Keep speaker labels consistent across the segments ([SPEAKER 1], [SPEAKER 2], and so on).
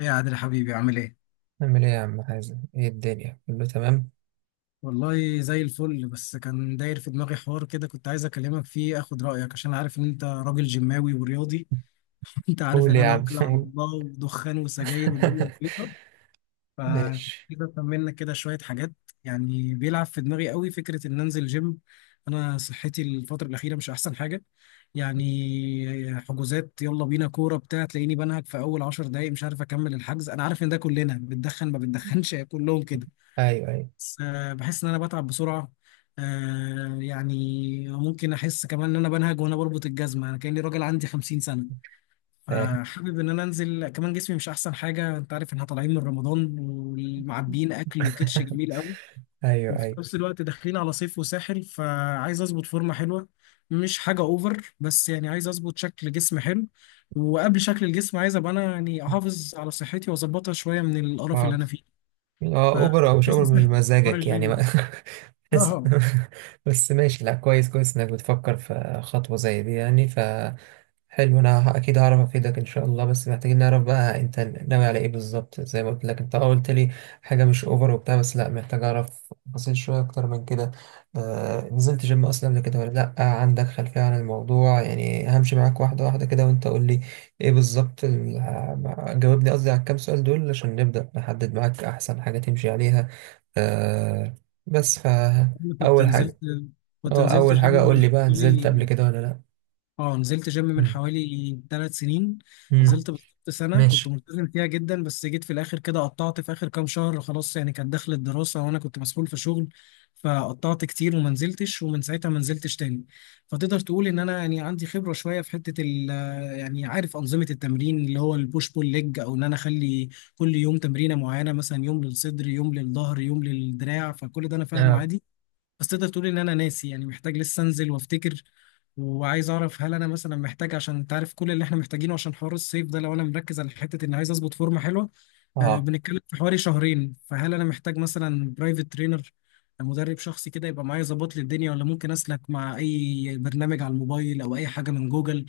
[SPEAKER 1] ايه يا عادل حبيبي عامل ايه؟
[SPEAKER 2] نعمل ايه يا عم حازم، ايه الدنيا؟ كله تمام.
[SPEAKER 1] والله زي الفل، بس كان داير في دماغي حوار كده، كنت عايز اكلمك فيه اخد رايك عشان عارف ان انت راجل جيماوي ورياضي. انت عارف
[SPEAKER 2] قول
[SPEAKER 1] ان
[SPEAKER 2] يا
[SPEAKER 1] انا
[SPEAKER 2] عم،
[SPEAKER 1] راجل على
[SPEAKER 2] قول.
[SPEAKER 1] الله ودخان وسجاير والدنيا كلها. فكنت
[SPEAKER 2] ماشي.
[SPEAKER 1] عايز افهم منك كده شويه حاجات. يعني بيلعب في دماغي قوي فكره ان انزل جيم. انا صحتي الفتره الاخيره مش احسن حاجه. يعني حجوزات يلا بينا كوره بتاع تلاقيني بنهج في اول 10 دقايق مش عارف اكمل الحجز. انا عارف ان ده كلنا بتدخن ما بتدخنش كلهم كده.
[SPEAKER 2] ايوه ايوه.
[SPEAKER 1] بس بحس ان انا بتعب بسرعه. يعني ممكن احس كمان ان انا بنهج وانا بربط الجزمه، انا كاني راجل عندي 50 سنه.
[SPEAKER 2] فاهم.
[SPEAKER 1] فحابب ان انا انزل، كمان جسمي مش احسن حاجه. انت عارف ان احنا طالعين من رمضان ومعبيين اكل وكرش جميل قوي.
[SPEAKER 2] ايوه
[SPEAKER 1] وفي
[SPEAKER 2] ايوه.
[SPEAKER 1] نفس الوقت داخلين على صيف وساحل، فعايز اظبط فورمه حلوه. مش حاجه اوفر، بس يعني عايز اظبط شكل جسم حلو. وقبل شكل الجسم عايز ابقى انا يعني احافظ على صحتي واظبطها شويه من القرف اللي
[SPEAKER 2] اه
[SPEAKER 1] انا فيه.
[SPEAKER 2] اه اوبر او مش اوبر،
[SPEAKER 1] فجسمي
[SPEAKER 2] مش
[SPEAKER 1] صحتك في حوار
[SPEAKER 2] مزاجك يعني، ما...
[SPEAKER 1] الجيم.
[SPEAKER 2] بس
[SPEAKER 1] اه،
[SPEAKER 2] بس ماشي، لا كويس كويس انك بتفكر في خطوة زي دي يعني. حلو، انا اكيد هعرف افيدك ان شاء الله. بس محتاجين نعرف بقى انت ناوي على ايه بالظبط، زي ما قلت لك انت قلت لي حاجة مش اوفر وبتاع، بس لا محتاج اعرف تفاصيل شوية اكتر من كده. نزلت جيم اصلا قبل كده ولا لا؟ عندك خلفية عن الموضوع؟ يعني همشي معاك واحدة واحدة كده وانت قول لي ايه بالظبط جاوبني قصدي على الكام سؤال دول عشان نبدأ نحدد معاك احسن حاجة تمشي عليها. آه بس
[SPEAKER 1] انا كنت
[SPEAKER 2] اول
[SPEAKER 1] نزلت
[SPEAKER 2] حاجة.
[SPEAKER 1] كنت
[SPEAKER 2] اه،
[SPEAKER 1] نزلت
[SPEAKER 2] اول
[SPEAKER 1] جيم
[SPEAKER 2] حاجة قول
[SPEAKER 1] من
[SPEAKER 2] لي بقى، نزلت قبل
[SPEAKER 1] حوالي
[SPEAKER 2] كده ولا لا؟
[SPEAKER 1] اه نزلت جيم من
[SPEAKER 2] مم.
[SPEAKER 1] حوالي 3 سنين.
[SPEAKER 2] مم.
[SPEAKER 1] نزلت بالظبط سنة كنت
[SPEAKER 2] ماشي.
[SPEAKER 1] ملتزم فيها جدا، بس جيت في الآخر كده قطعت في آخر كام شهر خلاص. يعني كانت دخل الدراسة وأنا كنت مسؤول في شغل، فقطعت كتير وما نزلتش، ومن ساعتها ما نزلتش تاني. فتقدر تقول إن أنا يعني عندي خبرة شوية في حتة ال، يعني عارف أنظمة التمرين اللي هو البوش بول ليج، أو إن أنا أخلي كل يوم تمرينة معينة، مثلا يوم للصدر، يوم للظهر، يوم للدراع. فكل ده أنا فاهمه
[SPEAKER 2] اه
[SPEAKER 1] عادي. بس تقدر تقول ان انا ناسي، يعني محتاج لسه انزل وافتكر. وعايز اعرف هل انا مثلا محتاج، عشان تعرف كل اللي احنا محتاجينه عشان حوار الصيف ده، لو انا مركز على حته ان عايز اظبط فورمه حلوه، آه
[SPEAKER 2] اه.
[SPEAKER 1] بنتكلم في حوالي شهرين، فهل انا محتاج مثلا برايفت ترينر، مدرب شخصي كده يبقى معايا يظبط لي الدنيا، ولا ممكن اسلك مع اي برنامج على الموبايل او اي حاجه من جوجل؟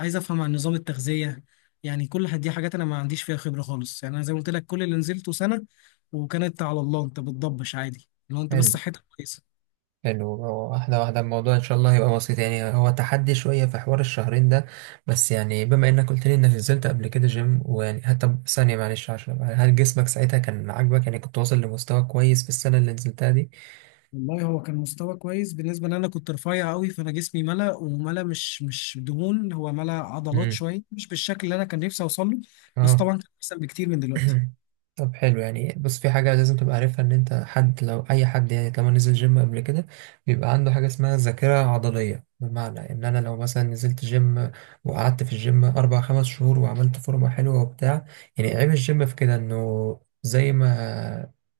[SPEAKER 1] عايز افهم عن نظام التغذيه. يعني كل حد- دي حاجات انا ما عنديش فيها خبره خالص. يعني انا زي ما قلت لك كل اللي نزلته سنه، وكانت على الله، انت بتضبش عادي لو انت بس
[SPEAKER 2] حلو
[SPEAKER 1] صحتك كويسه.
[SPEAKER 2] حلو، واحدة واحدة، الموضوع ان شاء الله هيبقى بسيط يعني. هو تحدي شوية في حوار الشهرين ده. بس يعني بما انك قلت لي انك نزلت قبل كده جيم، ويعني حتى ثانية معلش عشان هل جسمك ساعتها كان عاجبك؟ يعني كنت واصل لمستوى كويس في السنة اللي نزلتها دي؟
[SPEAKER 1] والله هو كان مستوى كويس، بالنسبة ان انا كنت رفيع قوي، فانا جسمي ملا، وملا مش دهون، هو ملا عضلات
[SPEAKER 2] مم.
[SPEAKER 1] شوية، مش بالشكل اللي انا كان نفسي اوصل له. بس
[SPEAKER 2] اه.
[SPEAKER 1] طبعا كان احسن بكتير من دلوقتي.
[SPEAKER 2] طب حلو، يعني بص، في حاجة لازم تبقى عارفها، إن أنت حد، لو أي حد يعني طالما نزل جيم قبل كده بيبقى عنده حاجة اسمها ذاكرة عضلية. بمعنى إن أنا لو مثلا نزلت جيم وقعدت في الجيم أربع خمس شهور وعملت فورمة حلوة وبتاع، يعني عيب الجيم في كده إنه زي ما،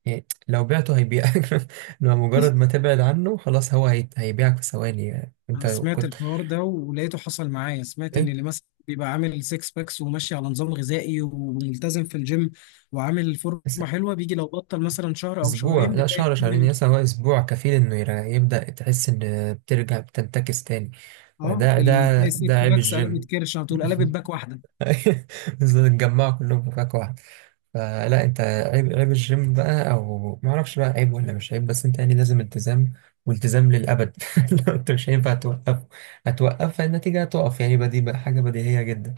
[SPEAKER 2] يعني لو بعته هيبيعك. لو مجرد ما تبعد عنه خلاص هو هيبيعك في ثواني يعني، أنت
[SPEAKER 1] انا سمعت
[SPEAKER 2] كنت...
[SPEAKER 1] الحوار ده ولقيته حصل معايا. سمعت ان
[SPEAKER 2] إيه؟
[SPEAKER 1] اللي مثلا بيبقى عامل سيكس باكس وماشي على نظام غذائي وملتزم في الجيم وعامل فورمة حلوة، بيجي لو بطل مثلا شهر او
[SPEAKER 2] اسبوع،
[SPEAKER 1] شهرين
[SPEAKER 2] لا
[SPEAKER 1] بتلاقي
[SPEAKER 2] شهر
[SPEAKER 1] كل
[SPEAKER 2] شهرين،
[SPEAKER 1] ال-
[SPEAKER 2] يا هو اسبوع كفيل انه يبدأ تحس ان بترجع بتنتكس تاني.
[SPEAKER 1] اه
[SPEAKER 2] ده ده
[SPEAKER 1] بتلاقي
[SPEAKER 2] ده
[SPEAKER 1] السيكس
[SPEAKER 2] عيب
[SPEAKER 1] باكس قلبت
[SPEAKER 2] الجيم.
[SPEAKER 1] كرش على طول، قلبت باك واحدة.
[SPEAKER 2] بالذات اتجمعوا كلهم في فاك واحد. فلا انت عيب الجيم بقى، او معرفش بقى عيب ولا مش عيب، بس انت يعني لازم التزام، والتزام للأبد. لو انت مش هينفع توقف، هتوقف فالنتيجة هتقف يعني، بدي بقى حاجة بديهية جدا.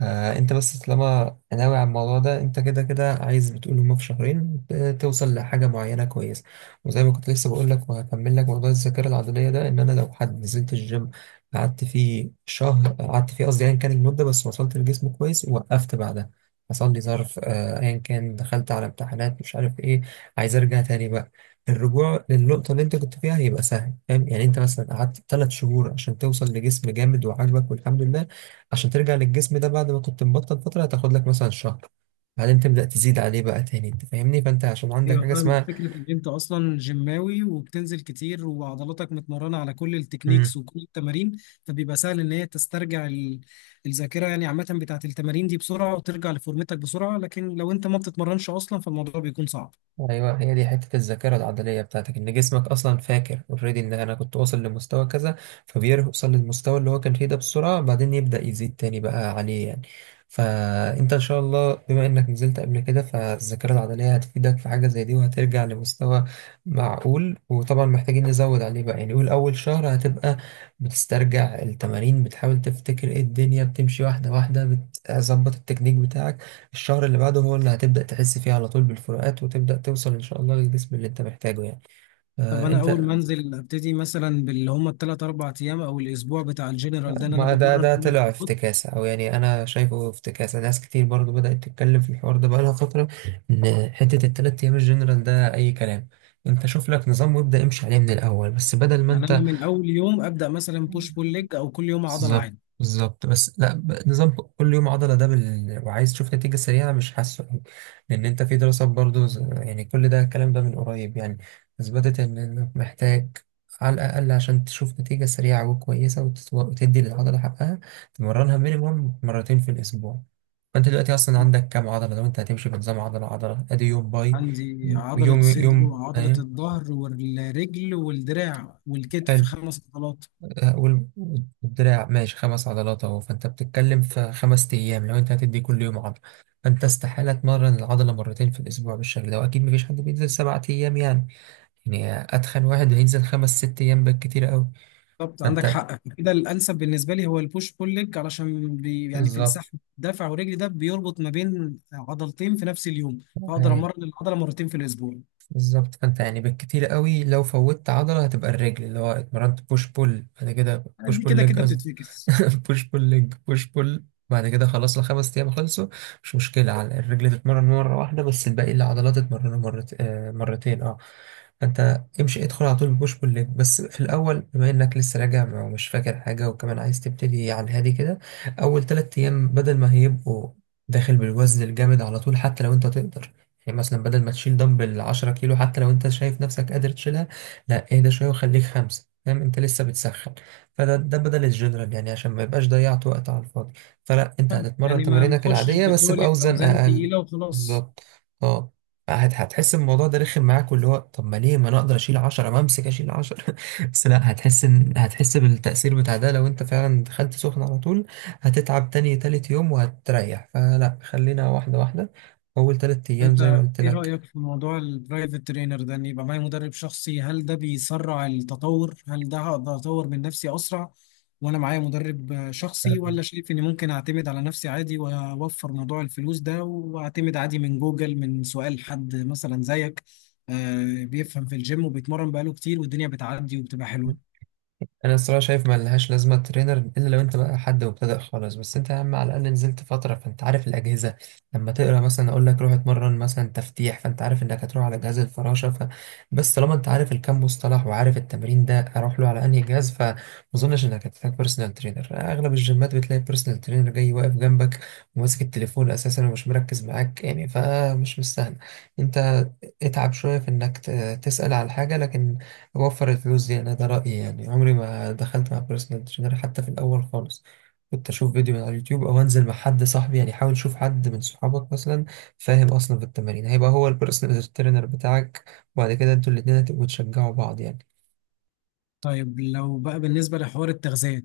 [SPEAKER 2] فانت بس طالما ناوي على الموضوع ده، انت كده كده عايز، بتقول هما في شهرين توصل لحاجه معينه كويسه. وزي ما كنت لسه بقول لك، وهكمل لك موضوع الذاكره العضليه ده، ان انا لو حد نزلت الجيم قعدت فيه شهر، قعدت فيه قصدي، ايا كان المده بس وصلت لجسم كويس ووقفت بعدها. حصل لي ظرف، ايا كان، دخلت على امتحانات مش عارف ايه، عايز ارجع تاني بقى. الرجوع للنقطة اللي انت كنت فيها هيبقى سهل، فاهم يعني، انت مثلا قعدت 3 شهور عشان توصل لجسم جامد وعاجبك والحمد لله، عشان ترجع للجسم ده بعد ما كنت مبطل فترة هتاخد لك مثلا شهر، بعدين تبدأ تزيد عليه بقى تاني. انت فاهمني؟ فانت عشان عندك
[SPEAKER 1] ايوه
[SPEAKER 2] حاجة
[SPEAKER 1] فاهمك.
[SPEAKER 2] اسمها،
[SPEAKER 1] فكره ان انت اصلا جيماوي وبتنزل كتير وعضلاتك متمرنه على كل التكنيكس وكل التمارين، فبيبقى سهل ان هي تسترجع الذاكره، يعني عامه بتاعه التمارين دي بسرعه وترجع لفورمتك بسرعه، لكن لو انت ما بتتمرنش اصلا فالموضوع بيكون صعب.
[SPEAKER 2] ايوه، هي دي حته الذاكره العضليه بتاعتك، ان جسمك اصلا فاكر اوريدي ان انا كنت واصل لمستوى كذا، فبيوصل للمستوى اللي هو كان فيه ده بسرعه، بعدين يبدا يزيد تاني بقى عليه يعني. فانت ان شاء الله بما انك نزلت قبل كده، فالذاكره العضليه هتفيدك في حاجه زي دي، وهترجع لمستوى معقول، وطبعا محتاجين نزود عليه بقى يعني. قول اول شهر هتبقى بتسترجع التمارين، بتحاول تفتكر ايه، الدنيا بتمشي واحده واحده، بتظبط التكنيك بتاعك. الشهر اللي بعده هو اللي هتبدأ تحس فيه على طول بالفروقات، وتبدأ توصل إن شاء الله للجسم اللي أنت محتاجه يعني.
[SPEAKER 1] طب
[SPEAKER 2] آه
[SPEAKER 1] انا اول ما
[SPEAKER 2] أنت
[SPEAKER 1] انزل ابتدي مثلا باللي هم الثلاث اربع ايام او الاسبوع بتاع الجنرال ده، إن انا
[SPEAKER 2] ما ده
[SPEAKER 1] بمرن
[SPEAKER 2] ده
[SPEAKER 1] كل
[SPEAKER 2] طلع
[SPEAKER 1] العضلات؟
[SPEAKER 2] افتكاسة، أو يعني أنا شايفه افتكاسة، ناس كتير برضو بدأت تتكلم في الحوار ده بقالها فترة، إن حتة التلات أيام الجنرال ده أي كلام. أنت شوف لك نظام وابدأ امشي عليه من الأول، بس بدل ما
[SPEAKER 1] يعني انا
[SPEAKER 2] أنت،
[SPEAKER 1] من اول يوم ابدا مثلا بوش بول ليج او كل يوم عضله
[SPEAKER 2] بالظبط
[SPEAKER 1] عادي.
[SPEAKER 2] بالظبط، بس لا نظام كل يوم عضلة ده وعايز تشوف نتيجة سريعة مش حاسه أوي. لأن أنت في دراسات برضو يعني كل ده، الكلام ده من قريب يعني، أثبتت إنك محتاج، على الأقل عشان تشوف نتيجة سريعة وكويسة وتدي للعضلة حقها، تمرنها مينيموم مرتين في الأسبوع. فأنت دلوقتي أصلا عندك كام عضلة؟ لو أنت هتمشي بنظام عضلة عضلة، أدي يوم باي
[SPEAKER 1] عندي عضلة
[SPEAKER 2] يوم،
[SPEAKER 1] صدر
[SPEAKER 2] يوم
[SPEAKER 1] وعضلة
[SPEAKER 2] أهي.
[SPEAKER 1] الظهر والرجل والدراع
[SPEAKER 2] حلو
[SPEAKER 1] والكتف، خمس عضلات.
[SPEAKER 2] وال- والدراع ماشي، 5 عضلات اهو، فانت بتتكلم في 5 أيام لو انت هتدي كل يوم عضله. فانت استحاله تمرن العضله مرتين في الاسبوع بالشكل ده، واكيد مفيش حد بينزل 7 أيام يعني. يعني اتخن واحد هينزل خمس ست ايام بالكتير قوي.
[SPEAKER 1] بالظبط عندك
[SPEAKER 2] فانت،
[SPEAKER 1] حق، كده الأنسب بالنسبة لي هو البوش بول ليج، علشان بي يعني في
[SPEAKER 2] بالظبط
[SPEAKER 1] السحب دفع ورجلي ده بيربط ما بين عضلتين في نفس اليوم، فأقدر أمرن العضلة مرتين في الأسبوع.
[SPEAKER 2] بالظبط، فانت يعني بالكتير قوي لو فوتت عضلة هتبقى الرجل اللي هو اتمرنت بوش بول، بعد كده بوش
[SPEAKER 1] دي
[SPEAKER 2] بول
[SPEAKER 1] كده
[SPEAKER 2] ليج
[SPEAKER 1] كده
[SPEAKER 2] قصدي.
[SPEAKER 1] بتتفكس.
[SPEAKER 2] بوش بول ليج بوش بول، بعد كده خلاص الـ5 أيام خلصوا. مش مشكلة على الرجل تتمرن مرة واحدة، بس الباقي العضلات تتمرن مرتين اه. فانت امشي ادخل على طول بوش بول ليج، بس في الاول بما انك لسه راجع ومش فاكر حاجه، وكمان عايز تبتدي على الهادي كده، اول 3 أيام بدل ما هيبقوا داخل بالوزن الجامد على طول، حتى لو انت تقدر، يعني مثلا بدل ما تشيل دمبل 10 كيلو حتى لو انت شايف نفسك قادر تشيلها، لا اهدى شويه وخليك خمسه، فاهم، انت لسه بتسخن. فده بدل الجنرال يعني، عشان ما يبقاش ضيعت وقت على الفاضي. فلا انت هتتمرن
[SPEAKER 1] يعني ما
[SPEAKER 2] تمارينك
[SPEAKER 1] نخشش
[SPEAKER 2] العاديه بس
[SPEAKER 1] بتولد
[SPEAKER 2] باوزان
[SPEAKER 1] أوزان
[SPEAKER 2] اقل.
[SPEAKER 1] تقيلة وخلاص.
[SPEAKER 2] بالظبط. اه هتحس إن الموضوع ده رخم معاك، واللي هو طب ما ليه، ما انا اقدر اشيل 10، ما امسك اشيل 10؟ بس لا هتحس بالتأثير بتاع ده لو انت فعلا دخلت سخن على طول. هتتعب تاني تالت يوم وهتريح، فلا خلينا واحدة واحدة، اول 3 أيام زي ما
[SPEAKER 1] انت
[SPEAKER 2] قلت
[SPEAKER 1] ايه
[SPEAKER 2] لك.
[SPEAKER 1] رأيك في موضوع البرايفت ترينر ده، ان يبقى معايا مدرب شخصي؟ هل ده بيسرع التطور؟ هل ده هقدر اطور من نفسي اسرع وانا معايا مدرب
[SPEAKER 2] آه،
[SPEAKER 1] شخصي، ولا شايف اني ممكن اعتمد على نفسي عادي واوفر موضوع الفلوس ده واعتمد عادي من جوجل، من سؤال حد مثلا زيك بيفهم في الجيم وبيتمرن بقاله كتير والدنيا بتعدي وبتبقى حلوة؟
[SPEAKER 2] انا الصراحه شايف ما لهاش لازمه ترينر، الا لو انت بقى حد مبتدئ خالص، بس انت يا عم على الاقل نزلت فتره، فانت عارف الاجهزه. لما تقرا مثلا اقول لك روح اتمرن مثلا تفتيح، فانت عارف انك هتروح على جهاز الفراشه بس طالما انت عارف الكام مصطلح وعارف التمرين ده اروح له على انهي جهاز، فما اظنش انك هتحتاج بيرسونال ترينر. اغلب الجيمات بتلاقي بيرسونال ترينر جاي واقف جنبك وماسك التليفون اساسا ومش مركز معاك يعني، فمش مستاهل. انت اتعب شويه في انك تسال على الحاجه، لكن وفر الفلوس دي. انا ده رأيي يعني، عمري ما دخلت مع بيرسونال ترينر حتى في الاول خالص، كنت اشوف فيديو من على اليوتيوب او انزل مع حد صاحبي. يعني حاول شوف حد من صحابك مثلا فاهم اصلا في التمارين، هيبقى هو البيرسونال ترينر بتاعك، وبعد كده انتوا الاتنين هتبقوا تشجعوا بعض يعني.
[SPEAKER 1] طيب لو بقى بالنسبة لحوار التغذية،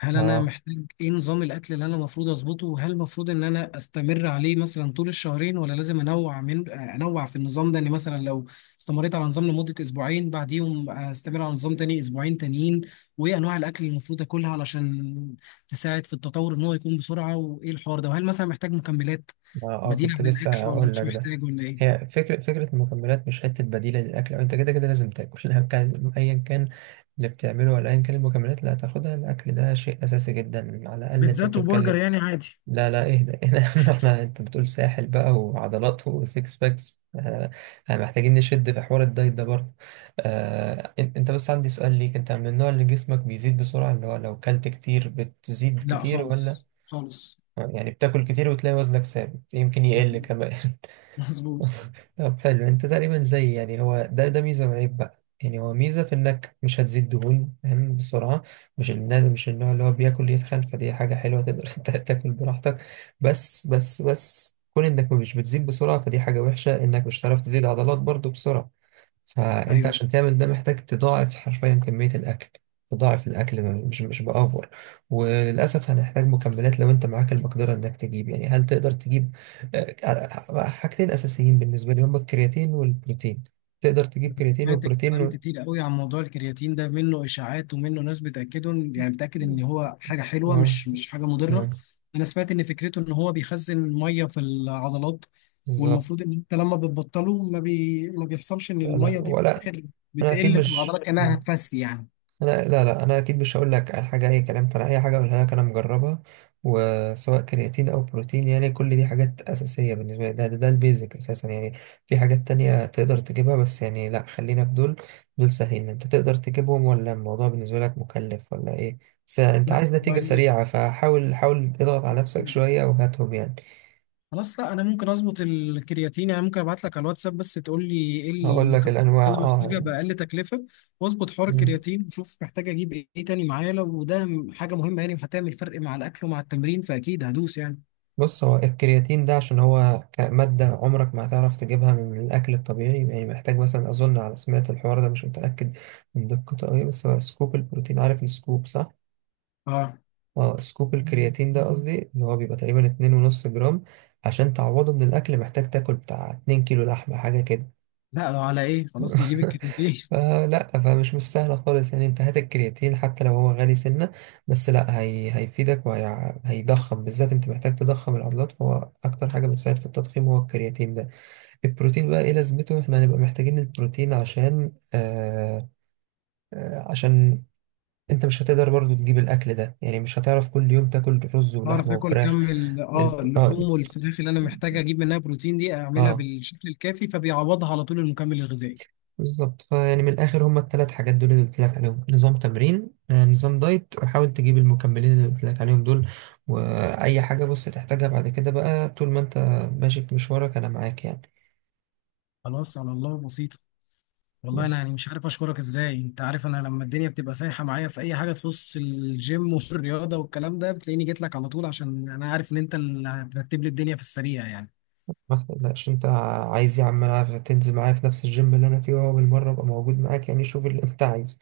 [SPEAKER 1] هل أنا
[SPEAKER 2] اه
[SPEAKER 1] محتاج إيه نظام الأكل اللي أنا المفروض أظبطه؟ وهل المفروض إن أنا أستمر عليه مثلا طول الشهرين، ولا لازم أنوع من أنوع في النظام ده؟ إني مثلا لو استمريت على نظام لمدة أسبوعين بعديهم أستمر على نظام تاني أسبوعين تانيين. وإيه أنواع الأكل اللي المفروض آكلها علشان تساعد في التطور إن هو يكون بسرعة؟ وإيه الحوار ده؟ وهل مثلا محتاج مكملات
[SPEAKER 2] اه.
[SPEAKER 1] بديلة
[SPEAKER 2] كنت
[SPEAKER 1] عن
[SPEAKER 2] لسه
[SPEAKER 1] الأكل، ولا
[SPEAKER 2] هقول
[SPEAKER 1] مش
[SPEAKER 2] لك ده.
[SPEAKER 1] محتاج، ولا إيه؟
[SPEAKER 2] هي فكرة المكملات مش حتة بديلة للأكل، أو أنت كده كده لازم تاكل. أيا كان أيا كان اللي بتعمله، ولا أيا كان المكملات اللي هتاخدها، الأكل ده شيء أساسي جدا. على الأقل أنت
[SPEAKER 1] بيتزات وبرجر
[SPEAKER 2] بتتكلم،
[SPEAKER 1] يعني عادي.
[SPEAKER 2] لا لا اهدى. احنا، انت بتقول ساحل بقى وعضلات وسيكس باكس، محتاجين نشد في حوار الدايت ده برضه. آه إن- انت، بس عندي سؤال ليك، انت من النوع اللي جسمك بيزيد بسرعة، اللي هو لو كلت كتير بتزيد
[SPEAKER 1] لا
[SPEAKER 2] كتير، ولا
[SPEAKER 1] خالص خالص.
[SPEAKER 2] يعني بتاكل كتير وتلاقي وزنك ثابت يمكن يقل
[SPEAKER 1] مظبوط
[SPEAKER 2] كمان؟
[SPEAKER 1] مظبوط.
[SPEAKER 2] طب حلو، انت تقريبا زي يعني، هو ده ميزه وعيب بقى يعني. هو ميزه في انك مش هتزيد دهون فاهم بسرعه، مش الناس مش النوع اللي هو بياكل يتخن، فدي حاجه حلوه تقدر انت تاكل براحتك. بس كون انك مش بتزيد بسرعه فدي حاجه وحشه، انك مش هتعرف تزيد عضلات برضو بسرعه. فانت
[SPEAKER 1] ايوه.
[SPEAKER 2] عشان تعمل ده محتاج تضاعف حرفيا كمية الاكل، تضاعف الاكل، مش بافور. وللاسف هنحتاج مكملات لو انت معاك المقدرة انك تجيب. يعني هل تقدر تجيب حاجتين اساسيين بالنسبة لي، هما الكرياتين والبروتين؟ تقدر تجيب
[SPEAKER 1] أنا
[SPEAKER 2] كرياتين
[SPEAKER 1] سمعت
[SPEAKER 2] وبروتين
[SPEAKER 1] كلام
[SPEAKER 2] و...
[SPEAKER 1] كتير قوي عن موضوع الكرياتين ده، منه اشاعات ومنه ناس بتاكده، يعني بتاكد ان هو حاجه حلوه،
[SPEAKER 2] آه،
[SPEAKER 1] مش حاجه مضره.
[SPEAKER 2] آه،
[SPEAKER 1] انا سمعت ان فكرته ان هو بيخزن ميه في العضلات،
[SPEAKER 2] بالظبط.
[SPEAKER 1] والمفروض ان انت لما بتبطله ما بيحصلش ان
[SPEAKER 2] لا لا
[SPEAKER 1] الميه دي
[SPEAKER 2] ولا، انا اكيد
[SPEAKER 1] بتقل في
[SPEAKER 2] مش،
[SPEAKER 1] العضلات، كانها هتفسي يعني.
[SPEAKER 2] انا لا لا انا اكيد مش هقول لك على حاجه اي كلام، فانا اي حاجه اقولها لك انا مجربها. وسواء كرياتين او بروتين يعني، كل دي حاجات اساسيه بالنسبه لي، ده البيزك اساسا يعني. في حاجات تانية تقدر تجيبها، بس يعني لا خلينا في دول، دول سهلين. انت تقدر تجيبهم ولا الموضوع بالنسبه لك مكلف ولا ايه؟ بس انت
[SPEAKER 1] لا
[SPEAKER 2] عايز نتيجه سريعه، فحاول حاول اضغط على نفسك
[SPEAKER 1] يعني
[SPEAKER 2] شويه وهاتهم يعني.
[SPEAKER 1] خلاص، لا انا ممكن اظبط الكرياتين. يعني ممكن ابعت لك على الواتساب، بس تقول لي ايه
[SPEAKER 2] هقول لك
[SPEAKER 1] المكملات
[SPEAKER 2] الانواع،
[SPEAKER 1] اللي انا
[SPEAKER 2] اه.
[SPEAKER 1] محتاجها باقل تكلفه، واظبط حوار الكرياتين وشوف محتاج اجيب ايه تاني معايا لو ده حاجه مهمه. يعني هتعمل فرق مع الاكل ومع التمرين فاكيد هدوس يعني.
[SPEAKER 2] بص، هو الكرياتين ده عشان هو كمادة عمرك ما هتعرف تجيبها من الأكل الطبيعي، يعني محتاج مثلا، أظن على سمعة الحوار ده مش متأكد من دقته أوي، بس هو سكوب البروتين، عارف السكوب صح؟
[SPEAKER 1] اه،
[SPEAKER 2] اه سكوب الكرياتين ده قصدي، اللي هو بيبقى تقريبا 2.5 جرام، عشان تعوضه من الأكل محتاج تاكل بتاع 2 كيلو لحمة حاجة كده.
[SPEAKER 1] لا على ايه، خلاص نجيب الكرياتين.
[SPEAKER 2] فلا فمش مستاهلة خالص يعني، انت هات الكرياتين حتى لو هو غالي سنة، بس لا هي هيفيدك وهيضخم، بالذات انت محتاج تضخم العضلات، فهو اكتر حاجة بتساعد في التضخيم هو الكرياتين ده. البروتين بقى ايه لازمته؟ احنا هنبقى محتاجين البروتين عشان آه آه عشان انت مش هتقدر برضو تجيب الاكل ده يعني، مش هتعرف كل يوم تاكل رز
[SPEAKER 1] اعرف
[SPEAKER 2] ولحمة
[SPEAKER 1] اكل
[SPEAKER 2] وفراخ
[SPEAKER 1] كم
[SPEAKER 2] اه
[SPEAKER 1] اللحوم والفراخ اللي انا محتاج اجيب منها بروتين دي، اعملها
[SPEAKER 2] اه
[SPEAKER 1] بالشكل الكافي فبيعوضها على طول المكمل الغذائي.
[SPEAKER 2] بالظبط. فيعني من الاخر هما الـ3 حاجات دول اللي قلت لك عليهم، نظام تمرين، نظام دايت، وحاول تجيب المكملين اللي قلت لك عليهم دول. واي حاجه بص تحتاجها بعد كده بقى، طول ما انت ماشي في مشوارك انا معاك يعني.
[SPEAKER 1] خلاص على الله بسيط. والله انا
[SPEAKER 2] بس
[SPEAKER 1] يعني مش عارف اشكرك ازاي، انت عارف انا لما الدنيا بتبقى سايحه معايا في اي حاجه تخص الجيم والرياضه والكلام ده بتلاقيني جيت لك على طول، عشان انا عارف ان انت اللي هترتب لي الدنيا في السريع يعني.
[SPEAKER 2] ما تقلقش انت، عايز يا عم انا تنزل معايا في نفس الجيم اللي انا فيه، وهو بالمره ابقى موجود معاك يعني، شوف اللي انت عايزه.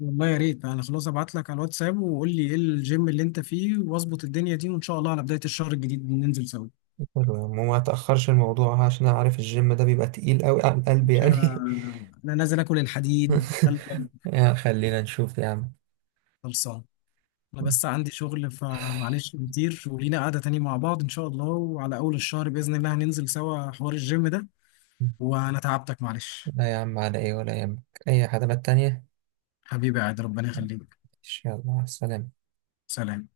[SPEAKER 1] والله يا ريت. انا خلاص ابعت لك على الواتساب وقول لي ايه الجيم اللي انت فيه واظبط الدنيا دي، وان شاء الله على بدايه الشهر الجديد ننزل سوا.
[SPEAKER 2] حلو يا عم، وما تاخرش الموضوع عشان انا عارف الجيم ده بيبقى تقيل قوي على القلب
[SPEAKER 1] مش
[SPEAKER 2] يعني.
[SPEAKER 1] انا نازل اكل الحديد خلي بالك.
[SPEAKER 2] يا، خلينا نشوف يا
[SPEAKER 1] خلصان. انا بس عندي شغل فمعلش كتير، ولينا قعده تاني مع بعض ان شاء الله، وعلى اول الشهر باذن الله هننزل سوا حوار الجيم ده.
[SPEAKER 2] عم.
[SPEAKER 1] وانا تعبتك معلش.
[SPEAKER 2] لا يا عم على ايه، ولا يهمك اي خدمات تانية.
[SPEAKER 1] حبيبي عاد ربنا يخليك.
[SPEAKER 2] ماشي، يلا مع السلامة.
[SPEAKER 1] سلام.